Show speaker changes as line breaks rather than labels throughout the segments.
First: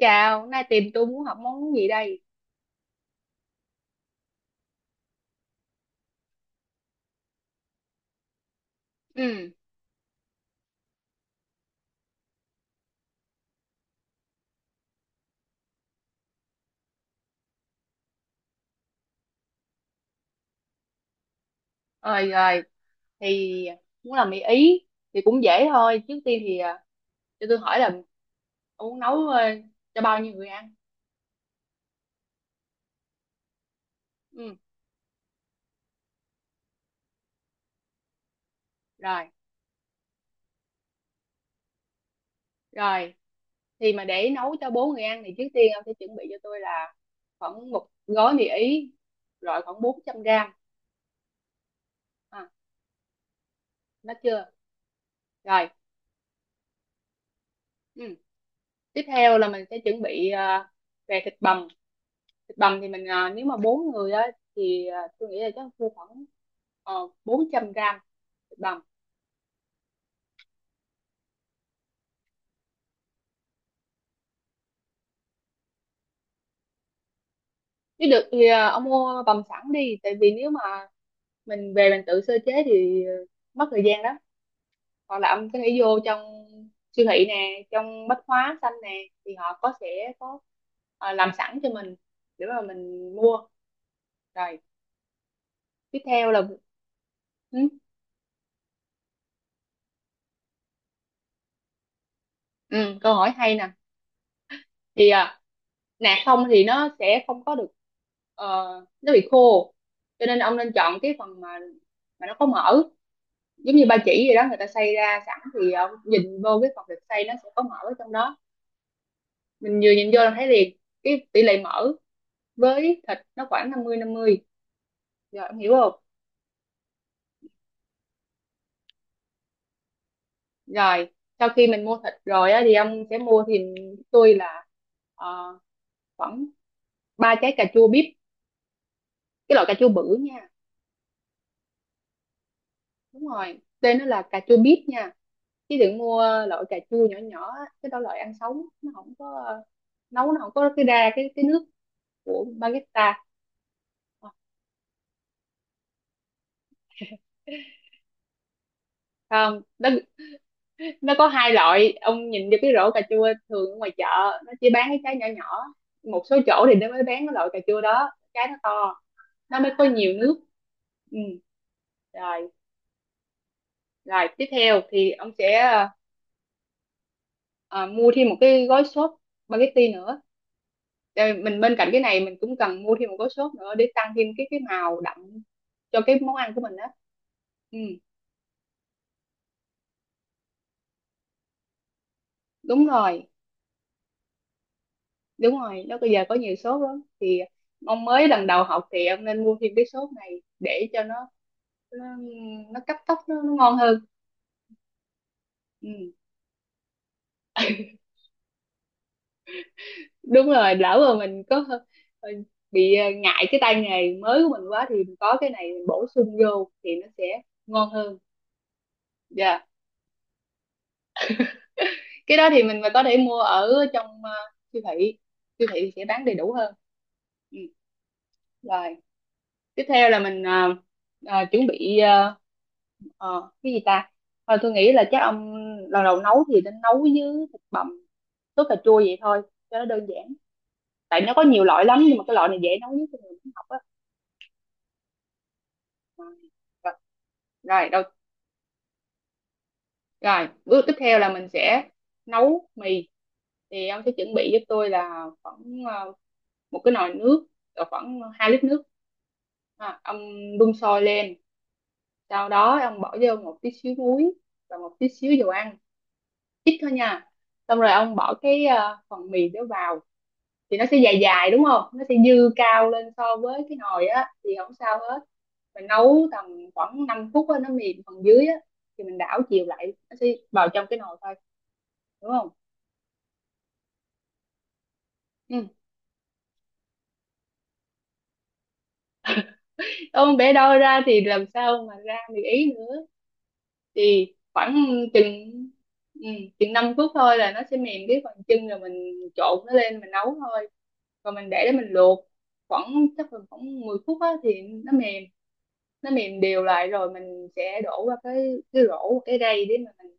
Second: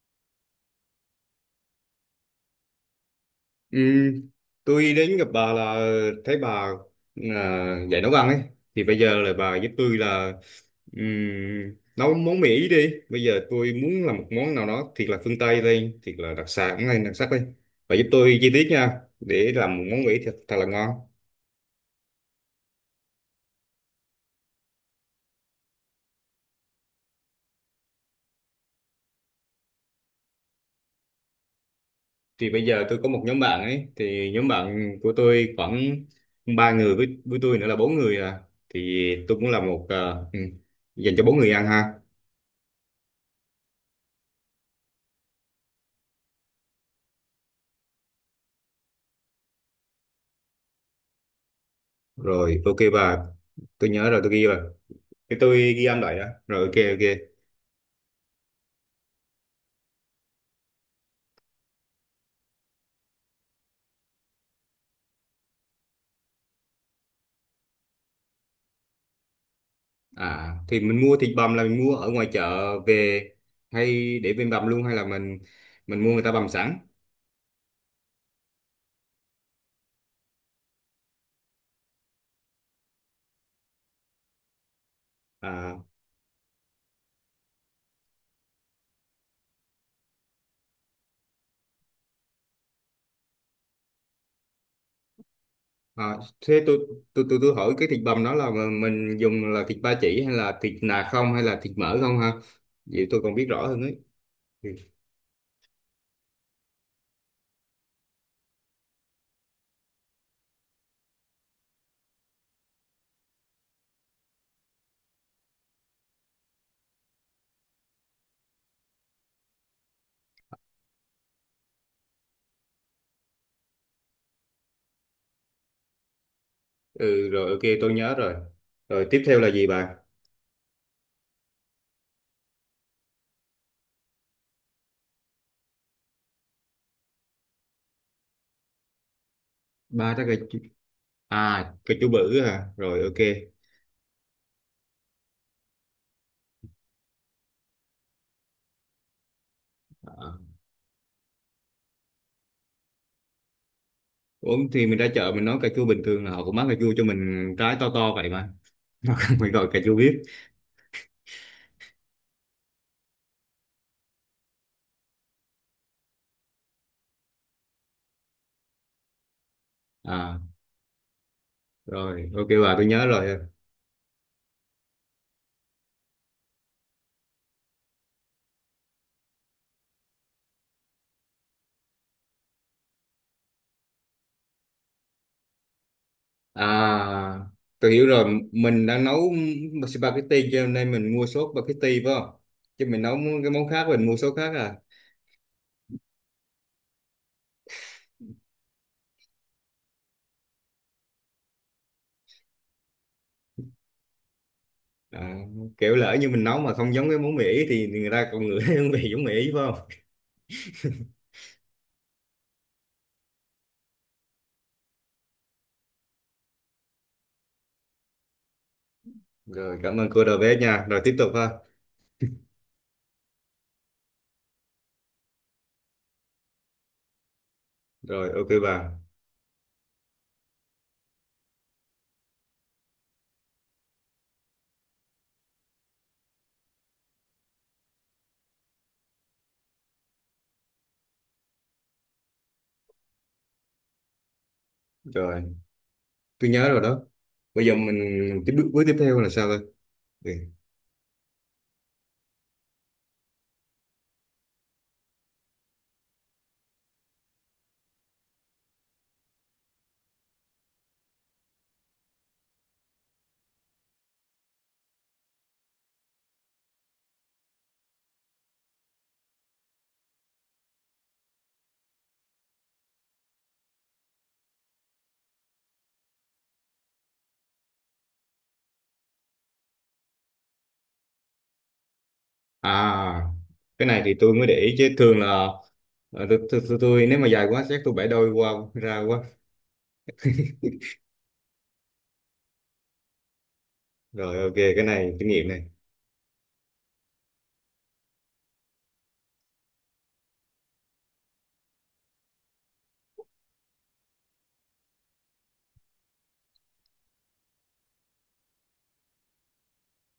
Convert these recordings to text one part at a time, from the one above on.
Chào, nay tìm tôi muốn học món gì đây?
Ừ, tôi đến gặp bà là thấy bà dạy nấu ăn ấy thì bây giờ là
Ừ,
bà giúp tôi là nấu món Mỹ đi. Bây giờ tôi muốn làm một món nào đó thiệt là phương Tây đây, thiệt là đặc sản này, đặc sắc đây. Bà giúp tôi chi tiết nha, để làm một món Mỹ thật, thật là ngon.
rồi rồi, thì muốn làm mì Ý thì cũng dễ thôi. Trước tiên thì cho tôi hỏi là ông muốn nấu cho bao nhiêu người ăn?
Thì bây giờ tôi có một nhóm bạn ấy, thì nhóm
Ừ,
bạn của tôi khoảng ba người, với tôi nữa là bốn người à. Thì
rồi,
tôi muốn làm một ừ, dành cho bốn người ăn ha.
rồi. Thì mà để nấu cho bốn người ăn thì trước tiên ông sẽ chuẩn bị cho tôi là khoảng một gói mì Ý, loại khoảng 400 gram. À,
Rồi, ok bà, tôi nhớ
nó
rồi, tôi
chưa?
ghi rồi, thì tôi
Rồi,
ghi âm lại đó. Rồi ok ok.
ừ. Tiếp theo là mình sẽ chuẩn bị về thịt bằm. Thì mình nếu mà bốn người á thì tôi nghĩ là chắc mua khoảng 400 gram thịt bằm.
À, thì mình mua thịt bằm là mình mua ở ngoài chợ về hay để bên bằm luôn, hay là mình mua người ta bằm sẵn?
Nếu được thì ông mua bằm sẵn đi, tại vì nếu mà mình về mình tự sơ chế thì mất thời gian lắm. Hoặc là ông có thể
À,
vô trong siêu thị nè, trong bách hóa xanh nè, thì họ có sẽ có làm sẵn cho mình để mà mình mua. Rồi tiếp
à
theo là
thế tôi, tôi
ừ,
hỏi cái thịt bằm đó là mà mình dùng là thịt ba chỉ, hay là thịt nạc không, hay là thịt mỡ không ha?
ừ,
Vậy
câu
tôi
hỏi
còn biết
hay
rõ
nè.
hơn ấy. Ừ.
Thì nạc không thì nó sẽ không có được, ờ, nó bị khô, cho nên ông nên chọn cái phần mà nó có mỡ, giống như ba chỉ gì đó người ta xay ra sẵn. Thì ông nhìn vô cái phần thịt xay nó sẽ có mỡ ở trong đó, mình vừa nhìn vô là thấy liền. Cái tỷ lệ mỡ với thịt nó khoảng 50-50, rồi ông hiểu không.
Ừ, rồi ok, tôi nhớ rồi. Rồi tiếp theo là gì bà?
Rồi sau khi mình mua thịt rồi á thì ông sẽ mua thì tôi là ờ, khoảng ba trái cà chua bíp, cái loại cà chua
Ba
bự
trái cà
nha.
chua à, cà chua bự à, rồi ok.
Đúng rồi, tên nó là cà chua bíp nha, chứ đừng mua loại cà chua nhỏ nhỏ á. Cái đó loại ăn sống, nó không có nấu
À.
nó không có cái ra cái nước của baguette.
Ủa, thì mình ra chợ mình nói cà chua bình thường là họ cũng bán cà chua cho mình trái to to vậy mà. Nó không phải
Không,
gọi cà chua biết?
nó có hai loại. Ông nhìn vô cái rổ cà chua thường ở ngoài chợ, nó chỉ bán cái trái nhỏ nhỏ. Một số chỗ thì nó mới bán cái loại cà chua đó, trái nó to, nó mới có nhiều nước.
À
Ừ.
rồi ok
Rồi
bà, tôi nhớ rồi.
rồi, tiếp theo thì ông sẽ mua thêm một cái gói sốt spaghetti nữa. Rồi mình bên cạnh cái này mình cũng cần mua thêm một gói sốt nữa để tăng thêm cái màu đậm cho cái món ăn của
À
mình á. Ừ,
tôi hiểu rồi, mình đang nấu spaghetti cho nên mình mua sốt spaghetti phải không?
đúng
Chứ mình nấu
rồi
cái món khác mình mua sốt khác à.
đúng rồi, nó bây giờ có nhiều sốt lắm. Thì ông mới lần đầu học thì ông nên mua thêm cái sốt này để cho nó, nó cấp tốc, nó ngon hơn.
À, kiểu
Ừ,
lỡ như mình nấu mà không giống cái món Mỹ thì người ta còn ngửi hương vị giống Mỹ phải không?
đúng rồi, lỡ mà mình có ờ, bị ngại cái tay nghề mới của mình quá thì mình có cái này mình bổ sung vô thì nó sẽ ngon hơn. Dạ,
Rồi cảm ơn cô đầu bếp nha, rồi tiếp tục ha.
cái đó thì mình mà có thể mua ở trong siêu thị sẽ bán đầy đủ hơn. Ừ.
Rồi ok bà.
Rồi tiếp theo là mình chuẩn bị cái gì ta. Thôi tôi nghĩ là chắc ông lần đầu nấu thì nên nấu với thịt bằm sốt cà chua vậy thôi cho nó đơn giản, tại nó có nhiều loại lắm nhưng mà cái loại này dễ nấu nhất cho người muốn học á.
Rồi
Ờ,
tôi nhớ rồi
rồi
đó. Bây giờ
rồi
mình
đầu,
tiếp bước tiếp theo là sao thôi? Ừ.
rồi bước tiếp theo là mình sẽ nấu mì. Thì ông sẽ chuẩn bị giúp tôi là khoảng một cái nồi nước cỡ khoảng 2 lít nước. Ông đun sôi lên, sau đó ông bỏ vô một tí xíu muối và một tí xíu dầu ăn, ít thôi nha. Xong rồi ông bỏ cái phần mì đó vào, thì nó sẽ dài dài đúng không, nó sẽ dư cao lên so với cái nồi á thì không sao hết. Mình nấu tầm khoảng 5 phút á, nó mềm phần dưới á thì mình đảo chiều lại, nó sẽ vào trong cái nồi thôi, đúng không.
À, cái này thì tôi mới để ý, chứ thường là
Ừ.
tôi nếu mà dài quá chắc tôi bẻ đôi qua ra quá.
Ôm bé đo ra thì làm sao mà ra được ý nữa. Thì
Rồi ok,
khoảng
cái này kinh nghiệm
chừng
này.
ừ, chừng 5 phút thôi là nó sẽ mềm cái phần chân, rồi mình trộn nó lên mình nấu thôi. Rồi mình để mình luộc khoảng chắc là khoảng 10 phút á thì nó mềm. Nó mềm đều lại rồi mình sẽ đổ qua cái rổ cái rây, để mà mình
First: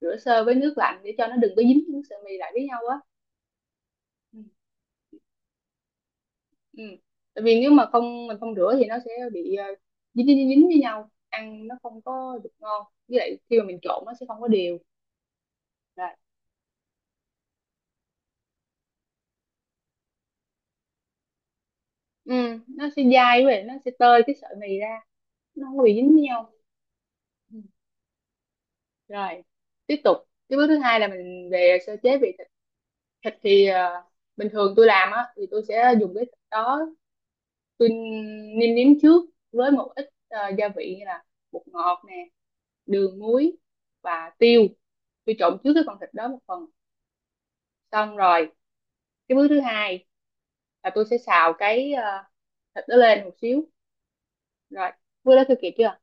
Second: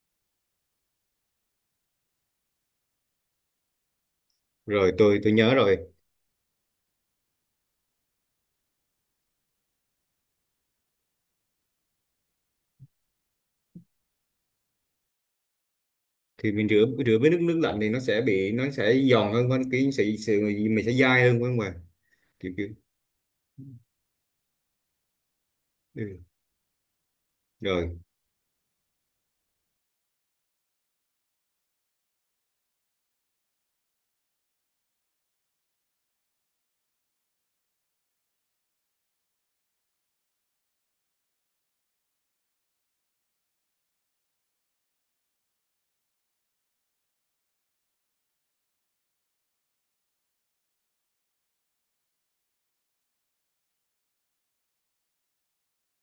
rửa sơ với nước lạnh để cho nó đừng có dính nước sợi mì lại với nhau á. Ừ.
Rồi tôi nhớ rồi.
Ừ. Tại vì nếu mà không mình không rửa thì nó sẽ bị dính dính dính với nhau, ăn nó không có được ngon, với lại khi mà mình trộn nó sẽ không có đều. Rồi.
Thì mình rửa rửa với nước nước lạnh thì nó sẽ bị, nó sẽ giòn hơn, hơn cái sự, sự mình sẽ dai hơn phải không ạ? Kiểu
Ừ,
kiểu
nó sẽ dai, với lại nó sẽ tơi cái sợi mì ra, nó không có bị dính với
ừ.
nhau. Ừ.
Rồi,
Rồi tiếp tục, cái bước thứ hai là mình về sơ chế vị thịt thịt Thì bình thường tôi làm á thì tôi sẽ dùng cái thịt đó, tôi nêm nếm trước với một ít gia vị như là bột ngọt nè, đường muối và tiêu. Tôi trộn trước cái con thịt đó một phần, xong rồi cái bước thứ hai là tôi sẽ xào cái thịt đó lên một xíu. Rồi bước đó tôi kịp chưa.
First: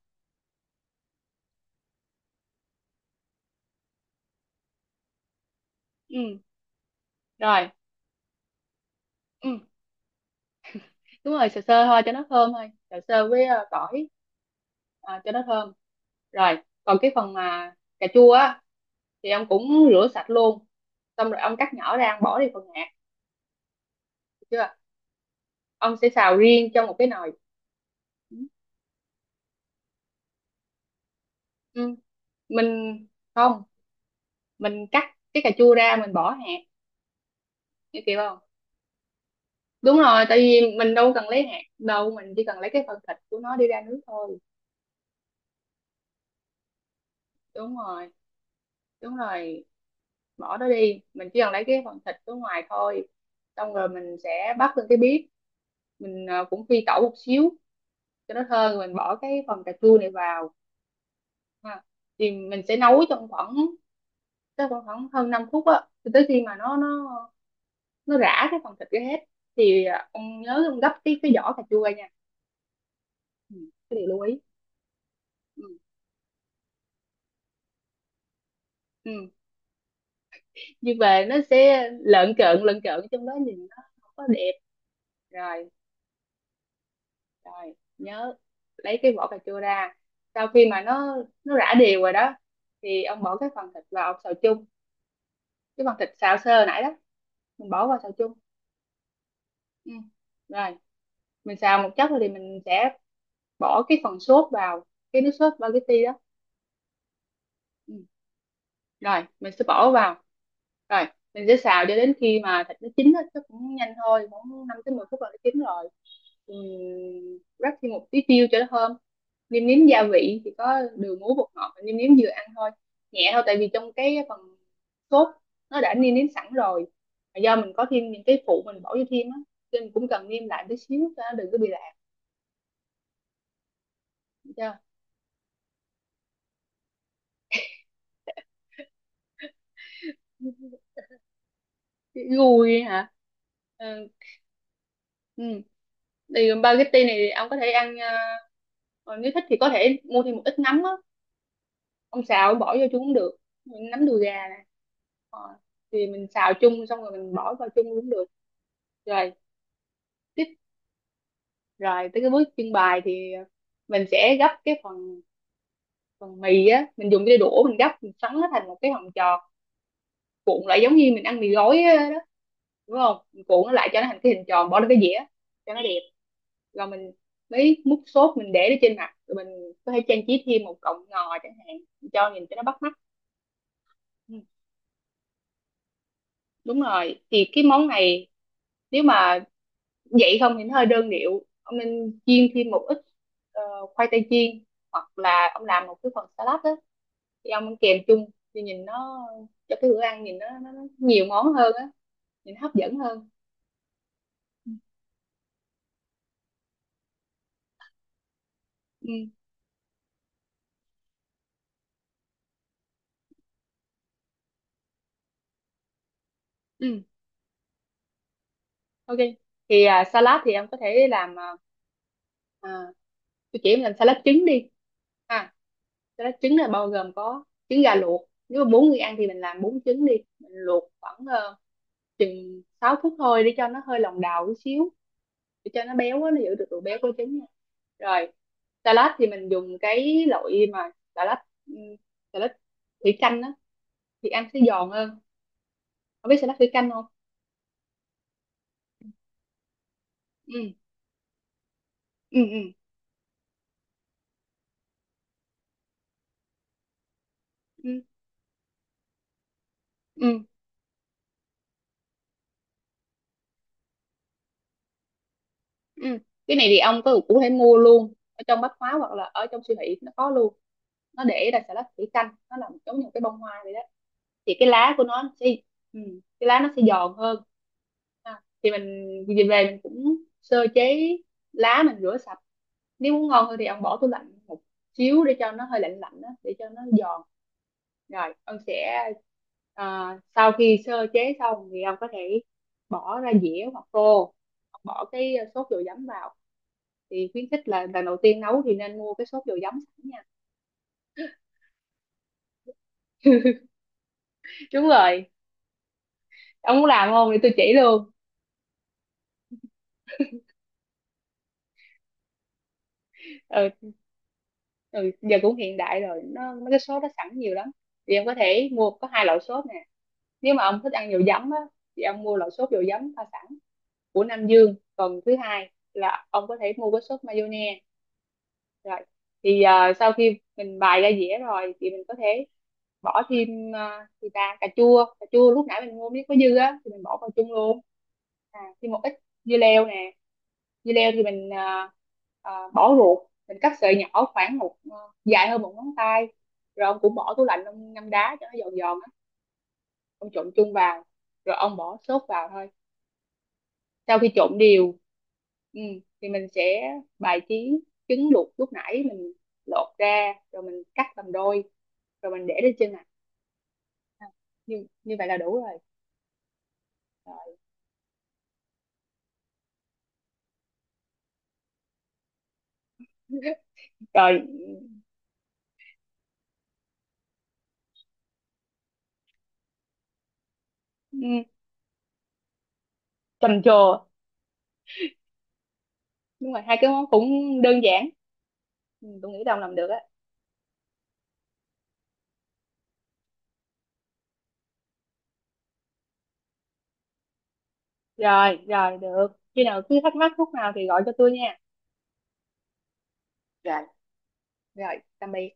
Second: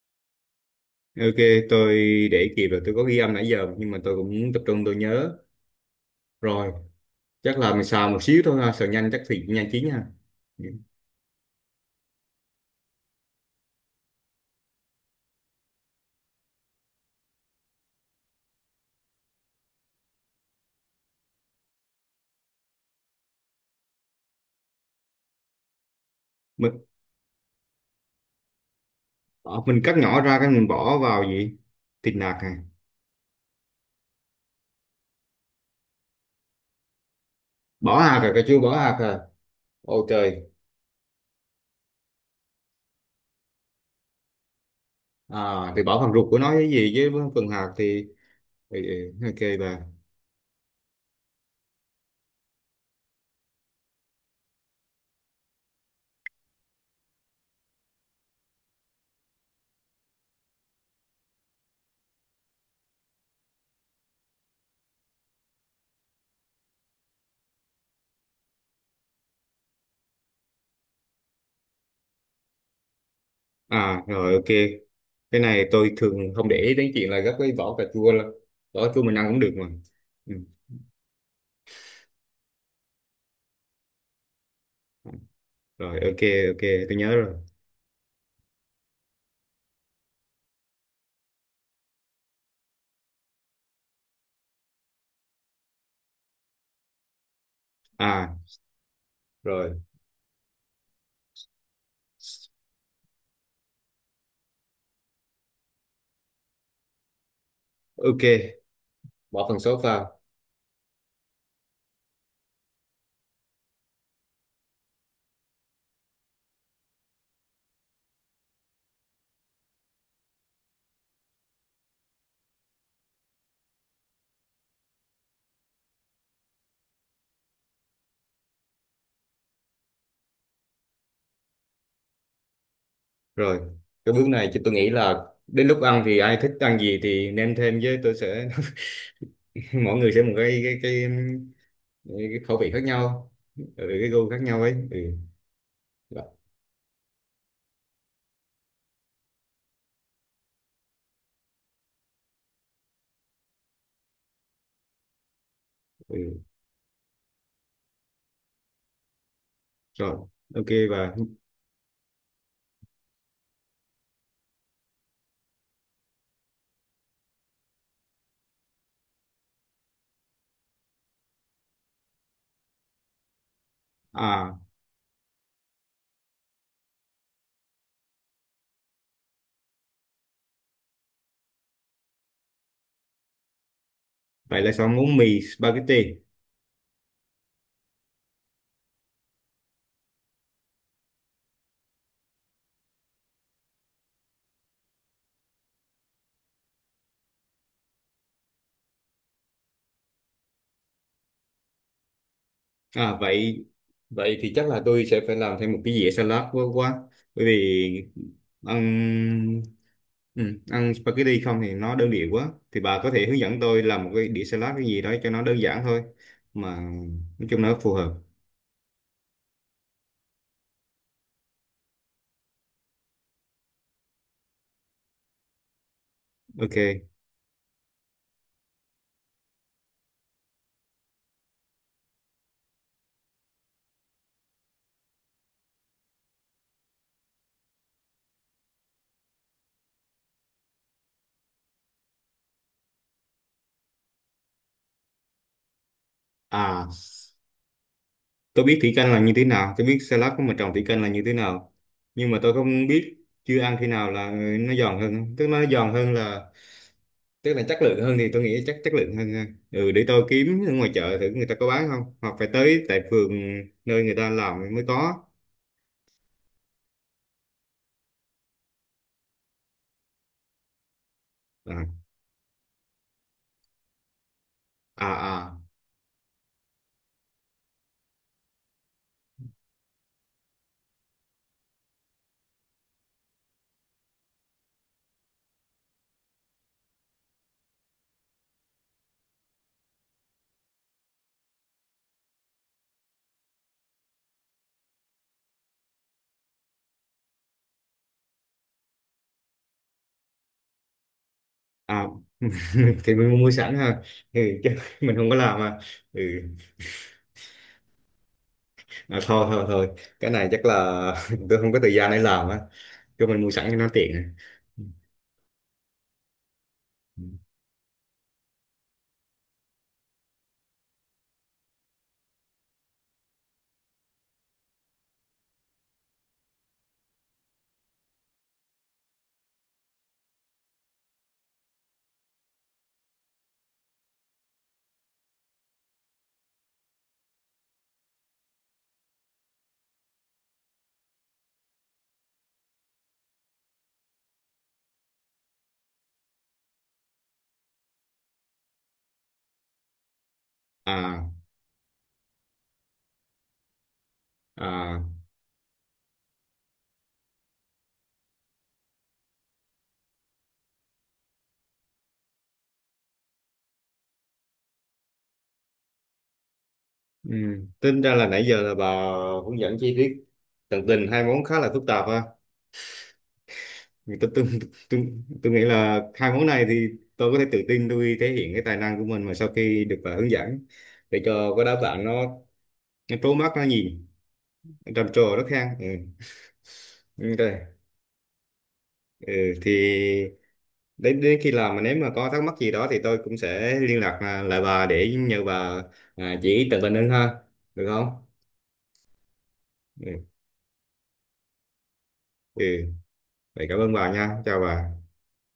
ok tôi để kịp rồi, tôi có ghi âm nãy giờ nhưng mà tôi cũng tập trung tôi nhớ.
Ừ.
Rồi, chắc
Rồi.
là mình xào một xíu thôi ha, xào nhanh chắc thì
Ừ.
nhanh chín ha. Dạ.
Đúng rồi, sờ sơ thôi cho nó thơm thôi, sờ sơ với tỏi, cho nó thơm. Rồi còn cái phần mà cà chua á thì ông cũng rửa sạch luôn, xong rồi ông cắt nhỏ ra, ông bỏ đi phần hạt, được chưa. Ông sẽ xào riêng
Mình,
trong một cái nồi.
ờ, mình cắt nhỏ ra cái mình bỏ vào gì?
Ừ.
Thịt nạc à?
Mình, không, mình cắt cái cà chua ra mình bỏ hạt
Bỏ
như kiểu.
hạt à,
Không,
cà chua bỏ hạt à?
đúng
Ô
rồi, tại
trời,
vì mình đâu cần lấy hạt đâu, mình chỉ cần lấy cái phần thịt của nó đi ra nước thôi.
à thì bỏ phần ruột của nó cái gì với phần hạt
Đúng rồi.
thì
Đúng
ok
rồi,
bà.
bỏ nó đi, mình chỉ cần lấy cái phần thịt ở ngoài thôi. Xong rồi mình sẽ bắt lên cái bếp, mình cũng phi tẩu một xíu cho nó thơm, rồi mình bỏ cái phần cà chua này vào ha. Thì mình sẽ nấu trong khoảng chắc khoảng khoảng hơn 5 phút á, cho tới khi mà nó rã cái phần thịt ra hết. Thì ông nhớ ông gấp cái vỏ cà chua nha. Ừ. Cái
À
điều lưu
rồi
ý.
ok, cái
Ừ.
này tôi thường không để ý đến chuyện là gấp cái vỏ cà chua lắm. Vỏ cà chua mình ăn
Ừ.
cũng được mà. Ừ.
Nhưng mà nó sẽ lợn cợn trong đó, nhìn nó không có đẹp. Rồi.
Rồi ok, ok tôi nhớ rồi.
Rồi nhớ lấy cái vỏ cà chua ra. Sau khi mà nó rã đều rồi đó, thì ông bỏ cái phần thịt vào, ông xào chung, cái phần thịt xào sơ nãy đó mình bỏ vào xào chung.
À rồi
Ừ. Rồi mình xào một chốc rồi thì mình sẽ bỏ cái phần sốt vào, cái nước sốt spaghetti đó. Ừ.
ok.
Rồi
Bỏ
mình
phần
sẽ
sốt
bỏ vào,
vào
rồi mình sẽ xào cho đến khi mà thịt nó chín á, nó cũng nhanh thôi, khoảng 5 tới 10 phút là nó chín rồi. Rắc thêm một tí tiêu cho nó thơm, nêm nếm gia vị thì có đường muối bột ngọt, nêm nếm vừa ăn thôi, nhẹ thôi, tại vì trong cái phần sốt nó đã nêm nếm sẵn rồi. Mà do mình có thêm những cái phụ mình bỏ vô thêm á, cho nên mình cũng cần nêm lại tí xíu cho nó đừng có bị lạc.
rồi. Cái bước này chứ
Được
tôi nghĩ là đến lúc ăn thì ai thích ăn gì thì nêm thêm, với tôi sẽ mỗi người sẽ một cái cái
chưa.
cái,
Chữ
cái khẩu vị
gùi
khác
hả?
nhau. Ừ,
Ờ,
cái gu khác nhau ấy.
ừ.
Ừ.
Thì spaghetti này ông có thể ăn còn nếu thích thì có thể mua thêm một ít nấm á. Ông xào bỏ vô chung cũng được. Nấm đùi gà nè. Ờ, Thì mình
Ừ,
xào chung xong rồi mình bỏ vào chung cũng được. Rồi,
rồi,
tiếp,
ok. Và
rồi tới cái bước trưng bày thì mình sẽ gấp cái phần phần mì á, mình dùng cái đũa mình gấp mình xoắn nó thành một cái hình tròn, cuộn lại giống như mình ăn mì gói đó, đúng không, mình cuộn nó lại cho nó thành cái hình
à
tròn bỏ lên cái dĩa cho nó đẹp. Rồi mình mới múc sốt mình để lên trên mặt, rồi mình có thể trang trí thêm một cọng ngò chẳng hạn, cho nhìn cho nó bắt mắt. Ừ,
vậy là xong món mì spaghetti.
đúng rồi, thì cái món này nếu mà vậy không thì nó hơi đơn điệu, ông nên chiên thêm một ít ờ, khoai tây chiên, hoặc là ông làm một cái phần salad đó thì ông ăn kèm chung, thì nhìn nó, cho cái bữa ăn nhìn nó nhiều món hơn á, nhìn hấp dẫn
À
hơn.
vậy, vậy thì chắc
Ừ.
là tôi sẽ phải làm thêm một cái dĩa salad quá quá. Bởi vì ăn ừ, ăn spaghetti không thì nó đơn điệu quá. Thì bà có thể hướng dẫn tôi làm một cái đĩa salad cái gì đó cho nó đơn giản thôi, mà
Ừ.
nói chung nó phù hợp.
Ok, thì salad thì em có thể làm à, tôi chỉ em làm salad trứng đi ha. Salad trứng là
Ok.
bao gồm có trứng gà luộc. Nếu mà bốn người ăn thì mình làm bốn trứng đi, mình luộc khoảng chừng 6 phút thôi, để cho nó hơi lòng đào chút xíu, để cho nó béo á, nó giữ được độ béo của trứng nha. Rồi salad thì mình dùng cái loại mà salad ừm, salad thủy canh á, thì ăn sẽ giòn hơn. Không biết salad thủy
À
canh không.
tôi biết thủy canh là như thế nào, tôi biết salad của
Ừ.
mình trồng thủy canh là như thế nào. Nhưng
Ừ.
mà tôi
Ừ.
không biết, chưa ăn khi nào là nó giòn hơn, tức nó giòn hơn là tức là chất lượng
Ừ.
hơn, thì tôi nghĩ chắc chất lượng hơn ha. Ừ để tôi
Ừ.
kiếm ở ngoài chợ thử người ta có bán không, hoặc phải tới tại phường nơi người ta làm mới có.
Ừ. Cái này thì ông có cũng có thể mua luôn ở trong bách hóa hoặc là ở trong siêu thị nó có luôn. Nó để là xà lách
À
thủy canh, nó làm giống như một cái bông hoa vậy đó, thì cái lá của
à
nó sẽ,
à,
ừ, cái lá nó sẽ giòn hơn ha. Thì mình về về mình cũng sơ chế lá, mình rửa sạch. Nếu muốn ngon hơn thì ông bỏ tủ lạnh một xíu để cho nó hơi lạnh lạnh đó, để cho nó giòn. Rồi ông sẽ ờ, sau khi sơ chế xong thì ông có thể bỏ ra dĩa hoặc tô, bỏ cái sốt dầu giấm vào. Thì khuyến khích là lần đầu tiên nấu thì nên mua cái sốt dầu giấm sẵn nha.
à. Thì mình mua sẵn ha, ừ chứ
Đúng
mình
rồi,
không có làm à. Ừ,
ông muốn làm không thì tôi chỉ luôn.
à thôi thôi thôi, cái này chắc là tôi không có thời gian để làm á, cho mình mua sẵn
Ừ,
cho nó tiện.
ừ, giờ cũng hiện đại rồi, nó mấy cái sốt nó
À
sẵn nhiều lắm, thì em có thể mua có hai loại sốt nè. Nếu mà ông thích ăn dầu giấm á thì ông mua loại sốt dầu giấm pha sẵn của Nam Dương, còn thứ hai là ông có thể mua cái sốt mayonnaise. Rồi thì sau khi mình bày ra dĩa rồi thì mình có thể bỏ thêm gì ta, cà chua lúc nãy mình mua miếng có dư á thì mình bỏ vào chung luôn. Thêm một ít dưa leo nè. Dưa leo thì mình bỏ ruột, mình cắt sợi nhỏ khoảng dài hơn một ngón tay, rồi ông cũng bỏ tủ lạnh ông ngâm đá cho nó giòn giòn á, ông trộn chung vào.
à
Rồi ông bỏ sốt vào thôi. Sau khi trộn đều,
à
ừ, thì mình sẽ bài trí, trứng luộc lúc nãy mình lột ra rồi mình cắt làm đôi, rồi mình để lên trên mặt, như như vậy là đủ rồi.
ừ.
Rồi,
Tính ra là nãy giờ là bà hướng dẫn chi tiết tận tình hai món khá là phức tạp ha. Thì
rồi.
tôi, tôi nghĩ là hai món này thì tôi có thể tự tin, tôi thể hiện cái tài năng của mình mà sau khi được bạn hướng dẫn, để
Ừ,
cho cái đáp bạn nó trố mắt
trầm
nó
trồ.
nhìn, nó trầm trồ nó khen. Ừ.
Đúng rồi, hai cái món cũng
Ừ, đây.
đơn giản, ừ, tôi nghĩ
Ừ,
Đồng làm được á.
thì đến đến khi làm mà nếu mà có thắc mắc gì đó thì tôi cũng sẽ liên lạc lại bà để nhờ bà chỉ tận tình hơn ha, được không?
Rồi rồi, được, khi nào cứ
Ừ.
thắc mắc lúc nào thì gọi cho tôi nha.
Ừ. Vậy cảm
Rồi,
ơn bà nha, chào bà.
rồi tạm biệt.